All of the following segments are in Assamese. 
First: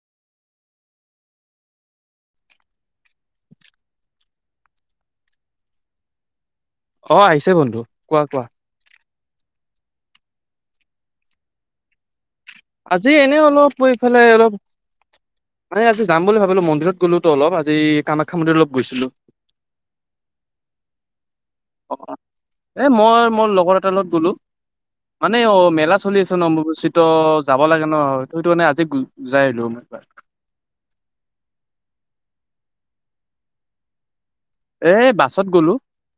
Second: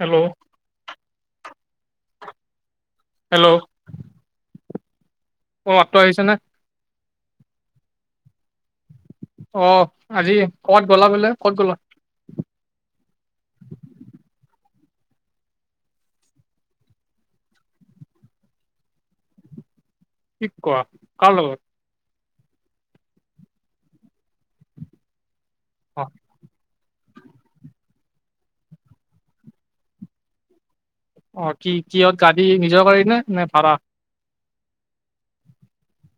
হেল্ল'। হেল্ল'। অহ মাতটো আহিছে নে। অ আহিছে বন্ধু কোৱা কোৱা। অহ আজি ক'ত গ'লা বোলে ক'ত গ'লা। আজি এনে অলপ এইফালে অলপ। মানে আজি যাম বুলি ভাবিলোঁ মন্দিৰত গলোতো অলপ আজি কামাখ্যা মন্দিৰত অলপ গৈছিলোঁ। কি কোৱা কাৰ লগত। অ এ মই মোৰ লগৰ এটাৰ লগত গ'লো। মানে অ মেলা চলি আছে অম্বুবাচীত। ত যাব লাগে ন সেইটো কাৰণে‌ আজি যাই আহিলোঁ অ কি কিহত গাড়ী নিজৰ গাড়ী নে নে ভাড়া। এ বাছত গ'লো।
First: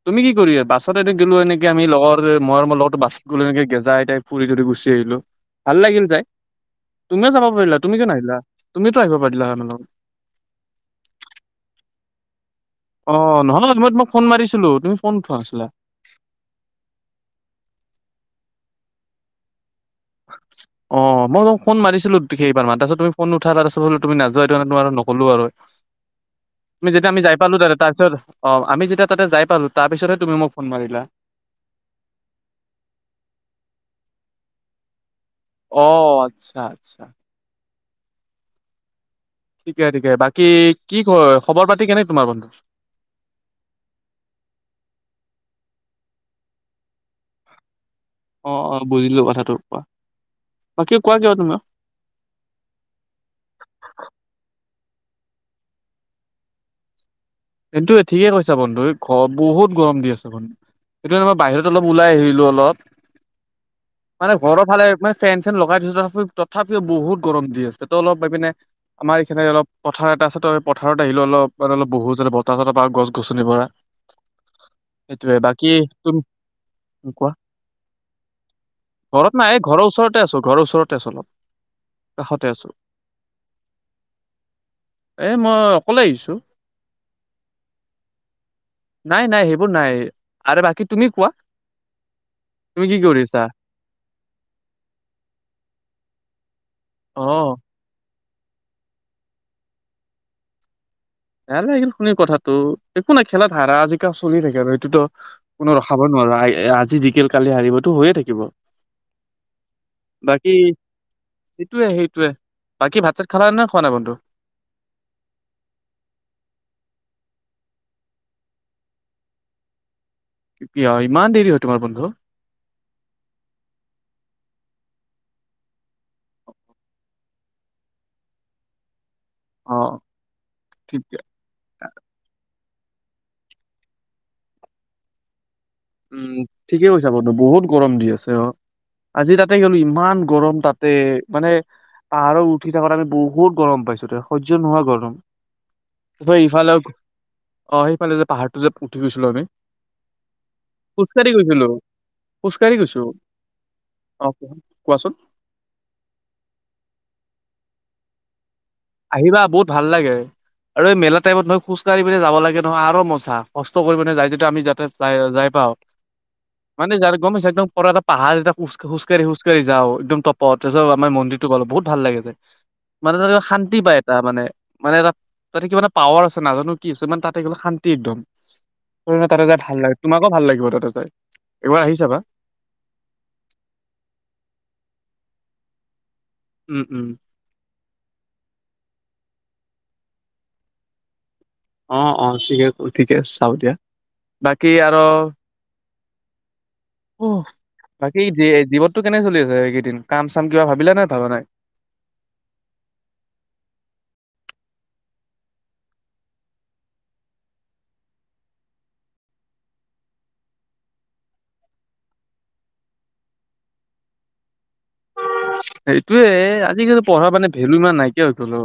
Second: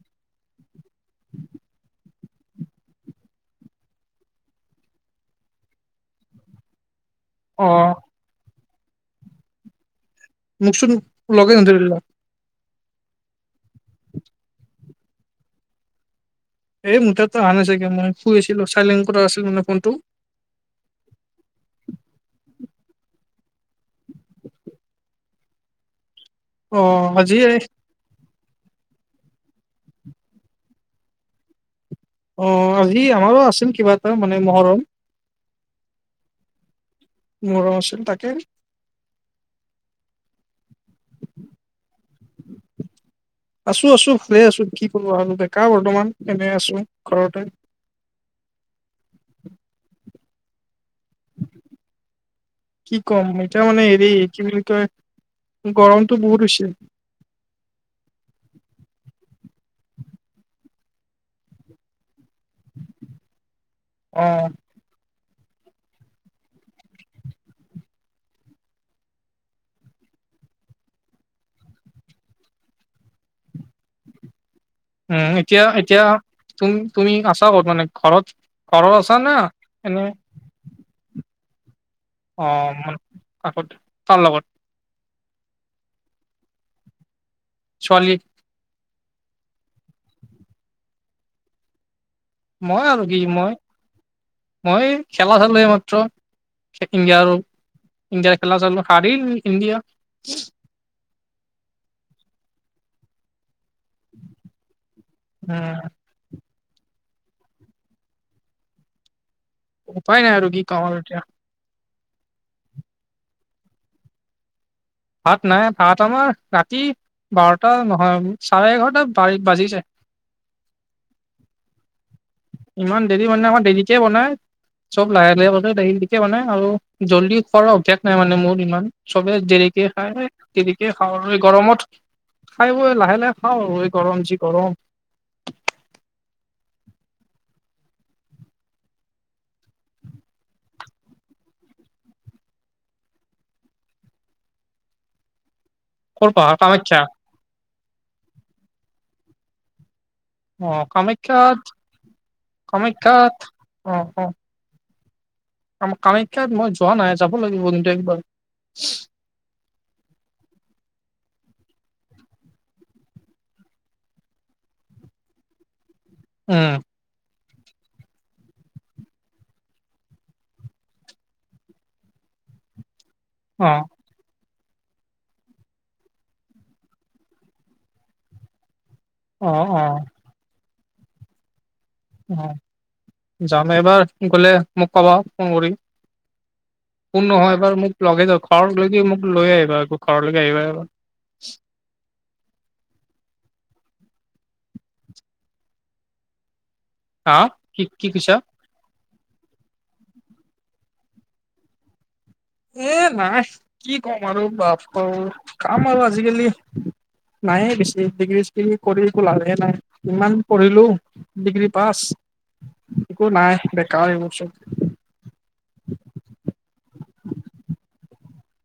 তুমি কি কৰিলা বাছত এ গলোঁ এনেকে আমি লগৰ মই মোৰ লগৰতো বাছত গলোঁ, এনেকে গেজাই এটাই ফুৰি ধৰি গুছি আহিলো। সেইটো ভাল লাগিল যাই। তুমিয়ে যাব অ পাৰিলা তুমি কিয় নাহিলা। তুমিতো আহিব পাৰিলা আমাৰ লগত। মোকচোন লাগেন নধৰিলে অ নহ'লে মই তোমাক ফোন মাৰিছিলোঁ তুমি ফোন উঠোৱা নাছিলা। এই মোৰতো আহা নাই চাগে মই শুই আছিলোঁ চাইলেণ্ট কৰা আছিল মানে ফোনটো। অ মই ফোন মাৰিছিলোঁ কেইবাৰমান তাৰ পিছত তুমি ফোন নোঠালা, তাৰপিছত বোলো তুমি নোযোৱা এইটো কাৰণে তোমাক নক কলো আৰু অ যেতিয়া আমি আজি যাই পালোঁ তাত তাৰপিছত। অ আমি যেতিয়া তাতে যাই পালোঁ। তাৰপিছতহে তুমি মোক ফোন মাৰিলা। অ আজি আমাৰো আছিল কিবা এটা মানে মহৰম। অ আচ্ছা আচ্ছা। মহৰম আছে তাকে। ঠিকে ঠিকে বাকী কি খবৰ খবৰ পাতি কেনেকে তোমাৰ বন্ধু। আছোঁ আছোঁ ভালে আছোঁ কি কৰোঁ আৰু‌ বেকাৰ বৰ্তমান এনে আছোঁ ঘৰতে। অ অ বুজিলোঁ কথাটো কোৱা। বাকী কোৱা কিয় তুমিও। কি কম এতিয়া মানে হেৰী কি বুলি কয়। গৰমটো বহুত হৈছে। কিন্তু ঠিকে কৈছা বন্ধু এই ঘৰত বহুত গৰম দি আছে বন্ধু। সেইটো কাৰনে ত বাহিৰত অলপ ওলাই আহিলোঁ অলপ অ মানে ঘৰৰ ফালে। ফেন চেন লগাই দিছো তথাপি তথাপিও বহুত গৰম দি আছে তো অলপ পাই পিনে আমাৰ এইখে অলপ পথাৰত তাৰপাছত পথাৰত আহিলো অলপ অলপ বহু বতাহ চতৰ পাওঁ গছ গছনি পৰা। উম সেইটোয়ে এতিয়া বাকী এতিয়া তুমি তুমি তুমি কোৱা আছা কত মানে ঘৰত আছা না ঘৰত নাই এই ঘৰৰ এনে ওচৰতে আছো ঘৰৰ ওচৰতে আছো অলপ। কাষতে অ আছো। মনে কাষত কাৰ লগত এ মই অকলে আহিছো। ছোৱালী নাই নাই সেইবোৰ নাই আৰু বাকী তুমি কোৱা তুমি মই আৰু কি কৰি আছা? মই মই খেলা খেলিলো এইমাত্ৰ ইণ্ডিয়া অ ইণ্ডিয়াৰ খেলা চালোঁ সাৰিল ইণ্ডিয়া। বেয়া লাগিল শুনি কথাটো একো নাই খেলা। ধাৰা আজিকালি চলি থাকে আৰু সেইটোতো উম, কোনো ৰখাব নোৱাৰা এই এ আজি জিকেল কালি হাৰিবতো হৈয়ে থাকিব। উপায় নাই আৰু বাকী কি কওঁ আৰু এতিয়া। সেইটোৱে সেইটোৱে বাকী ভাত চাত খালা নে খোৱা নাই বন্ধু। ভাত নাই ভাত আমাৰ ৰাতি বাৰটা নহয় চাৰে এঘাৰটা বাজি যায়। কি ইমান দেৰি হয় তোমাৰ বন্ধু ইমান দেৰি মানে অকৌ দেৰিকে বনাই চব লাহে লাহে গলে [unintelligible] আৰু জল্দি খোৱাৰ অভ্যাস নাই মানে মোৰ ইমান। চবে অ দেৰিকে খায় দেৰিকে ঠিকে খাওঁ গৰমত। খাই বই লাহে লাহে খাওঁ আৰু এই গৰম যি গৰম উম ঠিকে কৈছা বাৰু ত বহুত গৰম দি আছে অ। আজি তাতে গলো ইমান গৰম তাতে মানে পাহাৰত উঠি থাকাত আমি বহুত গৰম পাইছো সহ্য নোহোৱা গৰম ক'ত তাৰপিছত পাহাৰ ইফালে কামাখ্যা। অ সেইফালে যে পাহাৰটো যে উঠি গৈছিলো আমি। অ খোজকাাঢ়ি কামাখ্যাত গৈছিলো খোজকাঢ়ি গৈছো কামাখ্যাত অহ কোৱাচোন। আ কামাখ্যাত মই যোৱা নাই যাব লাগিব কিন্তু একবাৰ। আহিবা বহুত ভাল লাগে আৰু এই মেলা টাইপত মই খোজ কাঢ়ি পিনে যাব লাগে নহয় আৰু মজা কষ্ট কৰি পিনে যায় তাতে আমি যাতে যাই পাওঁ উম মানে যাৰ গমি চাইদ নো এ পাহাৰ যেতিয়া খোজ খোজকাঢ়ি খোজকাঢ়ি যাওঁ একদম তপ তাৰছত পিছত আমাৰ মন্দিৰটো পালোঁ বহুত ভাল লাগে‌ যে। মানে তাতে অ শান্তি পায় টা মানে মানে এটা তাতে কিবা এটা পাৱাৰ আছে নাজানো কি আছে মানে তাতে গলে শান্তি একদম। তাতে অ যাই ভাল অ লাগে তোমাকো ভাল লাগিব তাতে যাই। একবাৰ আহি চাবা অ যাম এইবাৰ গলে মোক কবা ফোন কৰি। উম উম কোন নহয় এবাৰ মোক লগে যাওঁক কাৰণ লৈ কি মোক লৈ আহিবা আকৌ ঘৰলৈকে আহিবা এবাৰ অ অ ঠিকে ঠিকে আ চাও দিয়া বাকী আৰু। অ হা কি কি বাকী কৈছা জী জীৱনটো কেনে চলি আছে? এইকেইদিন কাম চাম কিবা ভাবিলা নে ভাবা নাই। এ নাই কি ক'ম আৰু বাপা অ কাম আৰু আজিকালি নায়ে বেছি ডিগ্ৰী চিগ্ৰী কৰি একো লাভে নাই ইমান পঢ়িলো ডিগ্ৰী পাছ। একো নাই বেকাৰ এইবোৰ চব সেইটোয়ে আজিকালি পঢ়া মানে ভেলু ইমান নাইকিয়া হৈ গ'ল অ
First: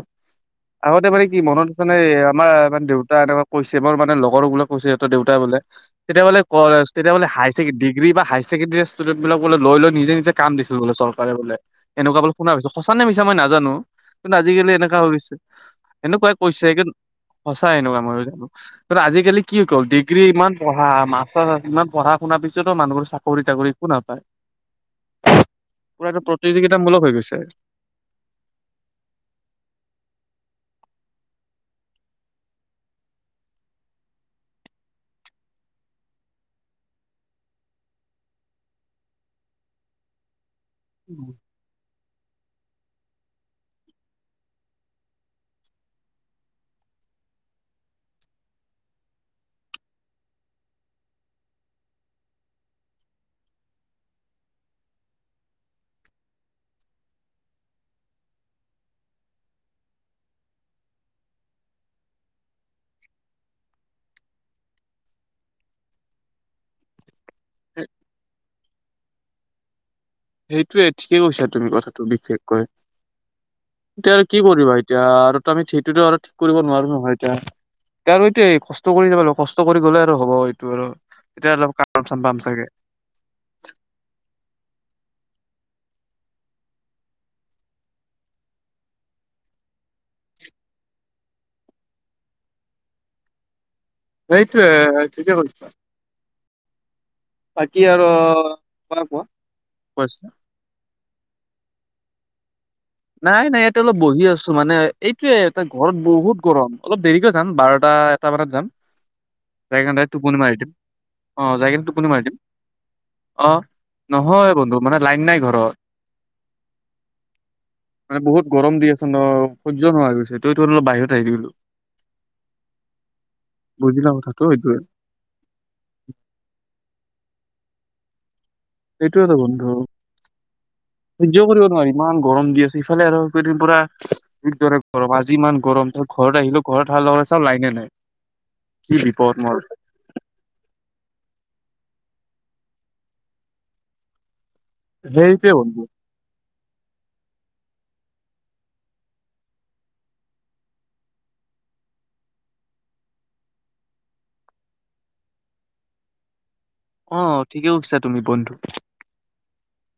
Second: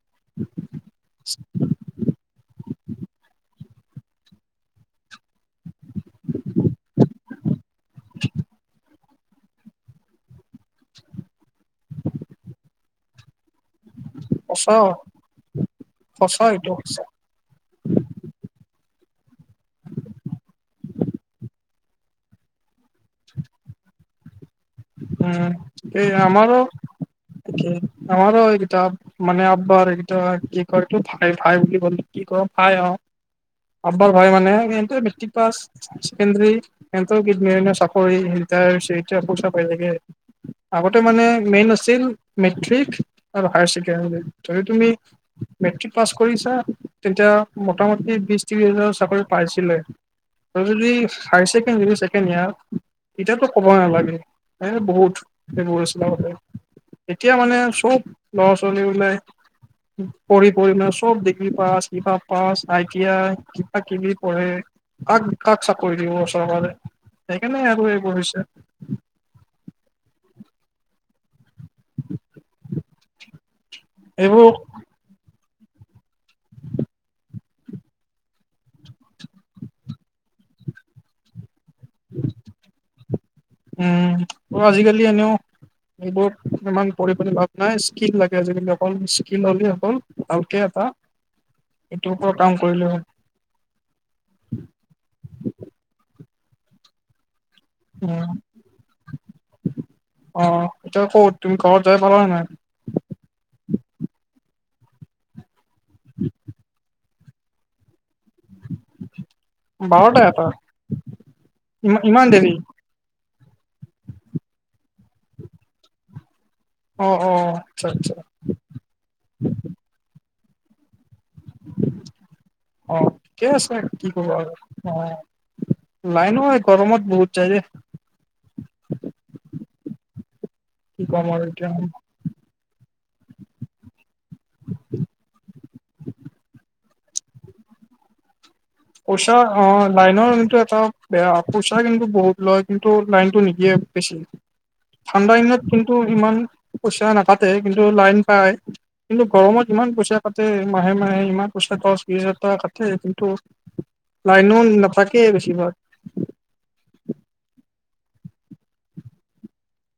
আগতে মানে কি মনত আছে নে আমাৰ মানে দেউতা এনেকুৱা কৈছে মোৰ মানে লগৰো বোলে কৈছে সিহঁৰ দেউতা বোলে তেতিয়া বোলে ক তেতিয়া বোলে- হাই ডিগ্ৰী বা হাই ছেকেণ্ডেৰি ষ্টুডেন্ট বিলাক বিলাক লৈ লৈ নি নিজে কাম দিছিল বোলে চৰকাৰে বোলে এনেকুৱা বোল শুনা পাইছো সঁচা নে মিছা মই নাজানো। কিন্তু আজিকালি সঁচা এনেকুৱা হৈ গৈছে এনেকুৱাই সঁচা কৈছে এইটো কিন্ত সঁচা সঁচাই এনেকুৱা মই জানো কাৰ আজিকালি কি ক'ল ডিগ্ৰী ইমান পঢ়া মাষ্টাৰ ইমান পঢ়া শুনা পিছত মানুহৰ চাকৰি টাকৰি একো নাপায়। উম পুৰা এই এইটো আমাৰ প্ৰতিযোগিতামূলক হৈ গৈছে ৰ আমাৰ এইকিটা মানে আব্বাৰ এইকিটা কি কৰে। ভাই ভাই বুলি কল কি কৰ ভাই অ। আব্বাৰ ভাই মানে মেট্ৰিক পাছ চেকেণ্ডৰী সেনতৰ কি ধুনীয়া ধুনীয়া চাকৰি। ৰিটাই হৈছে এতিয়া পইচা পায় থাকে আগতে মানে মেইন আছিল। মেট্ৰিক আৰু হায়াৰ ছেকেণ্ডৰী যদি তুমি মেট্ৰিক পাছ কৰিছা তেতিয়া। মোটামুটি বিশ ত্ৰিশ হাজাৰ চাকৰি পাইছিলে। যদি হাইছেকেণ্ডৰি ছেকেন ইয়াৰ এতিয়াতো কব নালাগে। ন বহুত [unintelligible] এতিয়া মানে চব ল'ৰা ছোৱালী ওলাই পঢ়ি পঢ়ি মানে চব ডিগ্ৰী পাছ কিবা পাছ আইটিয়া কিবা কিবি পঢ়ে। কাক কাক চাকৰি দিব চৰকাৰে? সেইকাৰণে আৰু এইবোৰ কৰিছে। সেইটোয়ে ঠিকে কৈছা। তুমি কথাটো বিশেষকৈ, এতিয়া আৰু কি এইবোৰ কৰিবা? এতিয়া আৰু আমি সেইটোতো আৰু ঠিক কৰিব নোৱাৰো নহয় এতিয়া। আৰু আৰু এইটোৱে, কষ্ট কৰি যাব লাগিব। কষ্ট কৰি গ'লে আৰু হ'ব এইটো আৰু। এতিয়া অলপ কা। উম। অ' আজিকালি এনেও। এইবোৰ ইমান পৰিপাটি ভাব নাই, স্কিল লাগে আজিকালি, অকল স্কিল হ'লে অকল ভালকে এটা। এইটো পৰা কাম কৰিলো হয়। সেইটোৱ ঠিকে কৈছা। বাকী আৰু উম কোৱা, [unintelligible] অ এতিয়া ক'ত তুমি ঘৰত যাই পালা নাই? নাই নাই, ইয়াতে অলপ বহি আছো মানে। এইটোৱে ইয়াতে ঘৰত বহুত গৰম। অলপ দেৰিকৈ। যাম, বাৰটা-এটামানত যাম। জাইকেনে দাইৰেক বাৰটা টোপনি এটা মাৰি দিম। অ' জাইকেনে ইমান টোপনি মাৰি ইমান দিম। দেৰি অ' নহয় বন্ধু, মানে লাইন নাই ঘৰত। অ' অ'। আচ্ছা আচ্ছা মানে বহুত গৰম দি আছে ন, সহ্য নোহোৱা হৈ গৈছে, ত টো অলপ বাহিৰত আহি গ'লো। অ' ঠিকে আছে। কি ক'বা আৰু, সেইটোয়ে অ' লাইনো এই গৰমত বহুত। যায় দেই। সেইটোৱেটো বন্ধু। কি ক'ম আৰু সহ্য কৰিব এতিয়া নোৱাৰি ইমান গৰম দি আছে। ইফালে আৰু কেইদিন পুৰা, কিদৰে গৰম! আজি ইমান গৰম। আৰু ঘৰত আহিলো, ঘৰত অহাৰ লগে লগে চাওঁ, লাইনে নাই। কি পইচা, বিপদ মোৰ অ' লাইনৰ ককিন্তু এটা বেয়া, পইচা কিন্তু বহুত। লয়। কিন্তু লাইনতটো নিদিয়ে বেছি। ঠাণ্ডা সেইটোৱে দিনত বন্ধু কিন্তু ইমান। পইচা নাকাটে। কিন্তু লাইন পায়। কিন্তু গৰমত ইমান পইচা কাটে, মাহে মাহে ইমান পইচা। দশ বিশহাজাৰ টকা কাটে, কিন্তু। লাইনো নাথাকে, বেছিভাগ। অ' ঠিকেই কৈছা তুমি, বন্ধু।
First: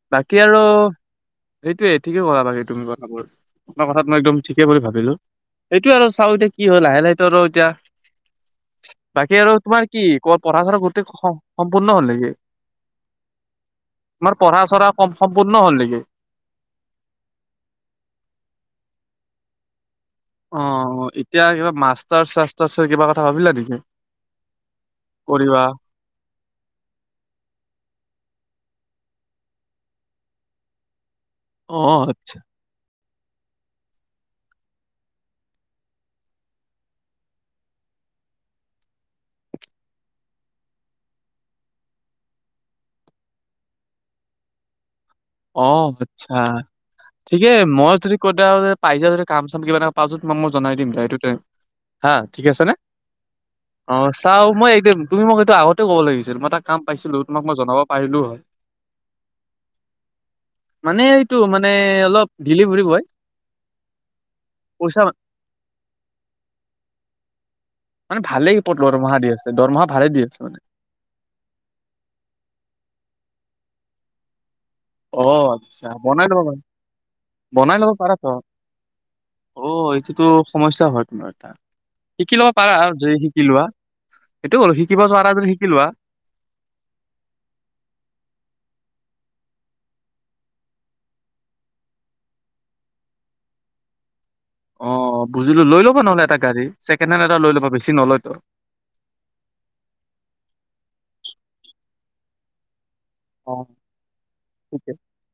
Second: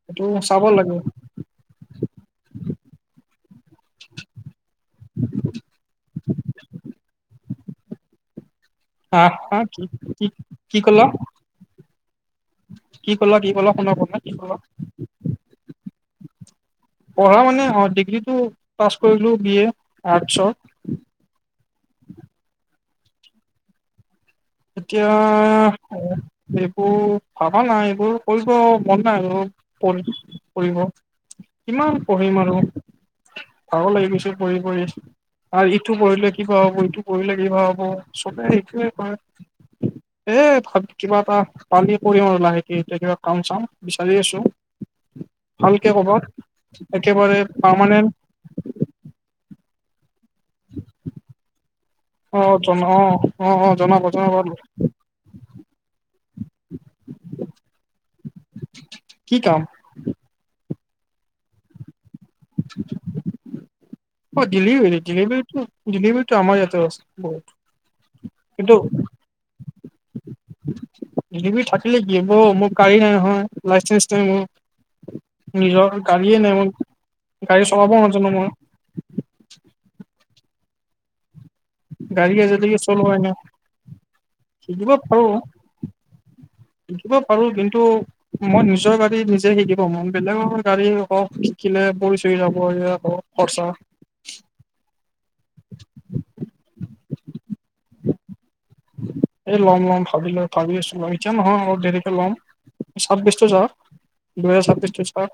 সেইটো বাকী আৰু চাব লাগে সেইটোৱে, ঠিকেই ক'লা বাকী তুমি কথাবোৰ। তোমাৰ কথাত একদম ঠিক। বুলি ভাবিলো। এইটো আৰু চাওঁ এতিয়া কি হয়! লাহে-লাহেতো আৰু এতিয়া। হা বাকী আৰু হা তোমাৰ কি ক কি পঢ়া-চৰা ক'লা গোটেই সম্পূৰ্ণ হ'ল নেকি? কি ক'লা? কি ক'লা শুনা পোৱা নাই। ক'লা পঢ়া-চঢ়া কম সম্পূৰ্ণ হ'ল নেকি? পঢ়া মানে, অ' ডিগ্ৰীটো পাছ কৰিলো, বি এ। আৰ্টছৰ অ'। এতিয়া কিবা মাষ্টাৰচ-চাষ্টাৰচৰ কিবা কথা ভাবিলা নেকি? এতিয়া, কৰিবা এইবোৰ ভাবা নাই। এইবোৰ কৰি। পঢ়িব মন নাই আৰু। পঢ়-পঢ়িব, অ কিমান আচ্ছা পঢ়িম আৰু! ভাগৰ লাগি গৈছে, পঢ়ি পঢ়ি। আৰু ইটো পঢ়িলে কিবা হ'ব, ইটো পঢ়িলে কিবা হ'ব। চবে সেইটোৱে কয়। এ কিবা এটা পালি কৰিম আৰু লাহেকে। এতিয়া কিবা কাম-চাম বিচাৰি আছো। ভালকে অ' ক'বাত আচ্ছা একেবাৰে ঠিকে, মই পাৰমানেণ্ট যদি [unintelligible] পাই যাওঁ যদি কাম-চাম কিবা [unintelligible] তোমাক মই জনাই দিম দিয়া এইটো। হা অ ঠিক আছেনে? জনা অ জনাব অ' জনাব চাওঁ, মই একদম তুমি মোক এইটো আগতে ক'ব লাগিছিল, মই এটা কাম পাইছিলো। তোমাক মই জনাব পাৰিলো হয়। কি কাম? মানে এইটো মানে অলপ ডেলিভিৰি বয়। অ' ডেলিভিৰি, পইচা ডেলিভিৰিটো আমাৰ ইয়াতো আছে। মানে ভালেই পদ, দৰমহা দি আছে। দৰমহা ভালে দি আছে মানে। ডেলিভিৰি থাকিলে কি হ'ব! মোৰ কাড়ী নাই নহয়, লাইচেন্স নাই অ' মোৰ। আচ্ছা নিজৰ বনাই ল'ব গাড়ীয়ে নাই পাৰা মোৰ। গাড়ী বনাই ল'ব চলাব পাৰা ত নাজানো মই। অ' এইটোতো সমস্যা হয় তোমাৰ এটা। গাড়ী শিকি লব আজিলৈকে পাৰা আৰু চলোৱাই যে নাই শিকি লোৱা, সেইটো হ'লো শিকিব যোৱানাই যদি শিকি লোৱা। শিকিব পাৰো কিন্তু মই নিজৰ গাড়ী যে শিকিব মই বেলেগৰ গাড়ী হক শিকিলে পৰি চৰি যাব আকৌ খৰচা। [unintelligible] অ বুজিলো লৈ লবা নহ'লে এটা গাড়ী ছেকেণ্ড হেণ্ড এটা লৈ ল'বা বেছি নলয়তো। এ ল'ম ল'ম ভাবি লৈ ভাবি আছো এতিয়া নহয় অলপ দেৰিকে ল'ম। ছাব্বিছটো জা অ' দুহেজাৰ ঠিকে ছাব্বিছটো যাওক।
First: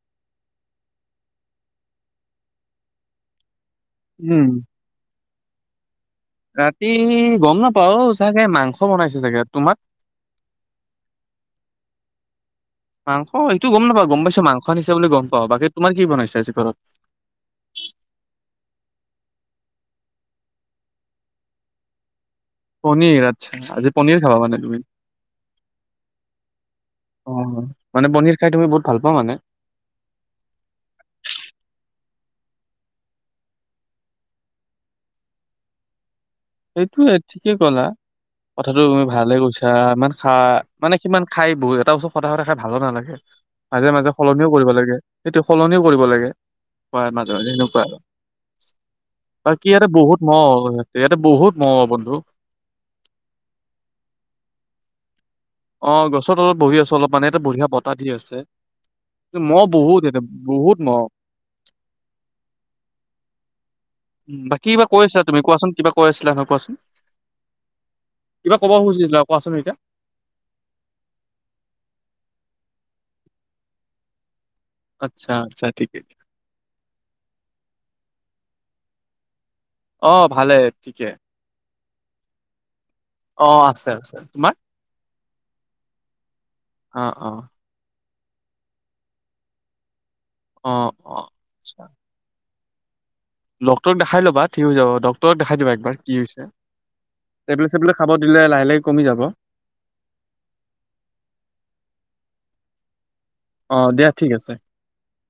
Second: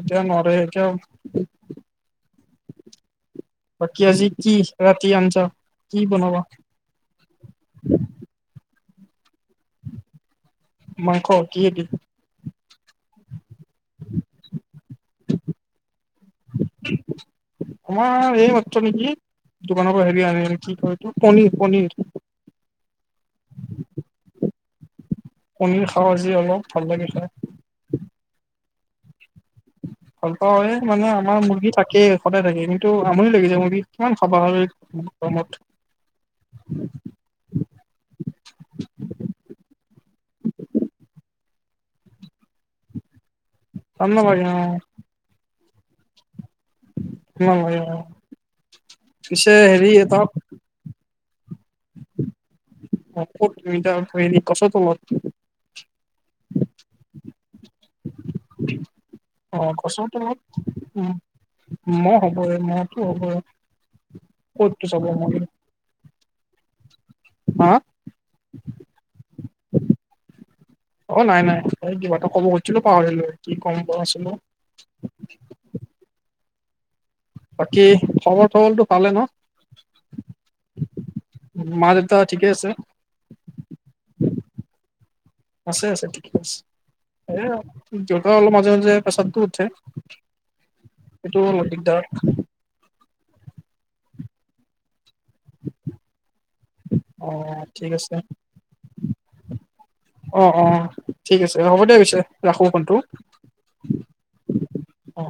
এতিয়া নদৰে এতিয়া। বাকি আজি উম। কি ৰাতি আমচা ৰাতি গম নাপাও চাগে মাংস বনাইছে চাগে। তোমাক মাংস কিহেদি? মাংস এইটো গম নাপাও, গম পাইছো মাংস আনিছে বুলি গম পাও বাকী তোমাৰ কি বনাইছে আজি ঘৰত? [unintelligible] আমাৰ এই মাত্ৰ নেকি, দোকানৰ পৰা হেৰি আনি কি কয় এইটো পনিৰ পনিৰ। পনীৰ আচ্ছা আজি পনীৰ খাব মানে তুমি। পনীৰ খাম আজি অলপ, ভাল লাগে অ খায়। মানে পনীৰ খাই তুমি বহুত ভাল পোৱা মানে? [unintelligible] ভাল পাওঁ হয় মানে আমাৰ মুৰ্গী থাকে সদায় থাকে আমিতো আমনি লাগিছে মুৰ্গী কিমান খাবা হয়। প্ৰহমত। এইটো ঠিকেই কলা। কথাটো হয় ভালে কৈছা ইমান খা মানে কিমান খাই বহু এটা বস্তু সদায় সদায় ভালো নালাগে, মাজে ভাল মাজে নালাগে সলনিও অ কৰিব লাগে সেইটো সলনিও কৰিব লাগে। হোয়াই মাজৰে ভাল নালাগে এনেকুৱা অ আৰু, পিছে বাকী ইয়াতে বহুত মহ হৈ গৈছে ইয়াত। অ খধাদি [inaudible] গছ তলত। অ গছত অলপ বহি আছো অলপ পানী এটা বঢ়িয়া বতাহ দি আছে। মহ অ বহুত গছৰ ইয়াতে তলচ বহুত মহ। উম, মহ হ'ব মহতো হ'বই। বাকী কিবা ক'ততো যাব কৈছিলা মন তুমি কোৱাচোন কিবা কৈ আছিলা নহ? কোৱাচোন, হা কিবা কব খুজিছিলা কোৱাচোন এতিয়া? অ নাই নাই এই কিবা এটা কব খুজিছিলো পাহৰিলো কি কম পোৱাছিলো? আচ্ছা আচ্ছা ঠিকে। বাকী খবৰ চবৰটো ভালে ন? অ ভালে ঠিকে। ন মা -দেউতা ঠিকে আছে। অ আছে আছে, তোমাৰ? আছে আছে ঠিকে আছে, অ অ এ দেউতা অলপ মাজে মাজে পেছাৰতো উঠে। অ অ এইটো অলপ দিগদাৰ। ডক্টৰক দেখাই ল'বা ঠিক হৈ যাব, ডক ত দেখাই দিবা একবাৰ কি হৈছে। অ টেবলেট ঠিক চেবলেট খাব আছে দিলে লাহে লাহে কমি যাব। অ অ ঠিক আছে, হ'ব দে পিছে ৰাখো ফোনটো। অ দিয়া ঠিক আছে। অ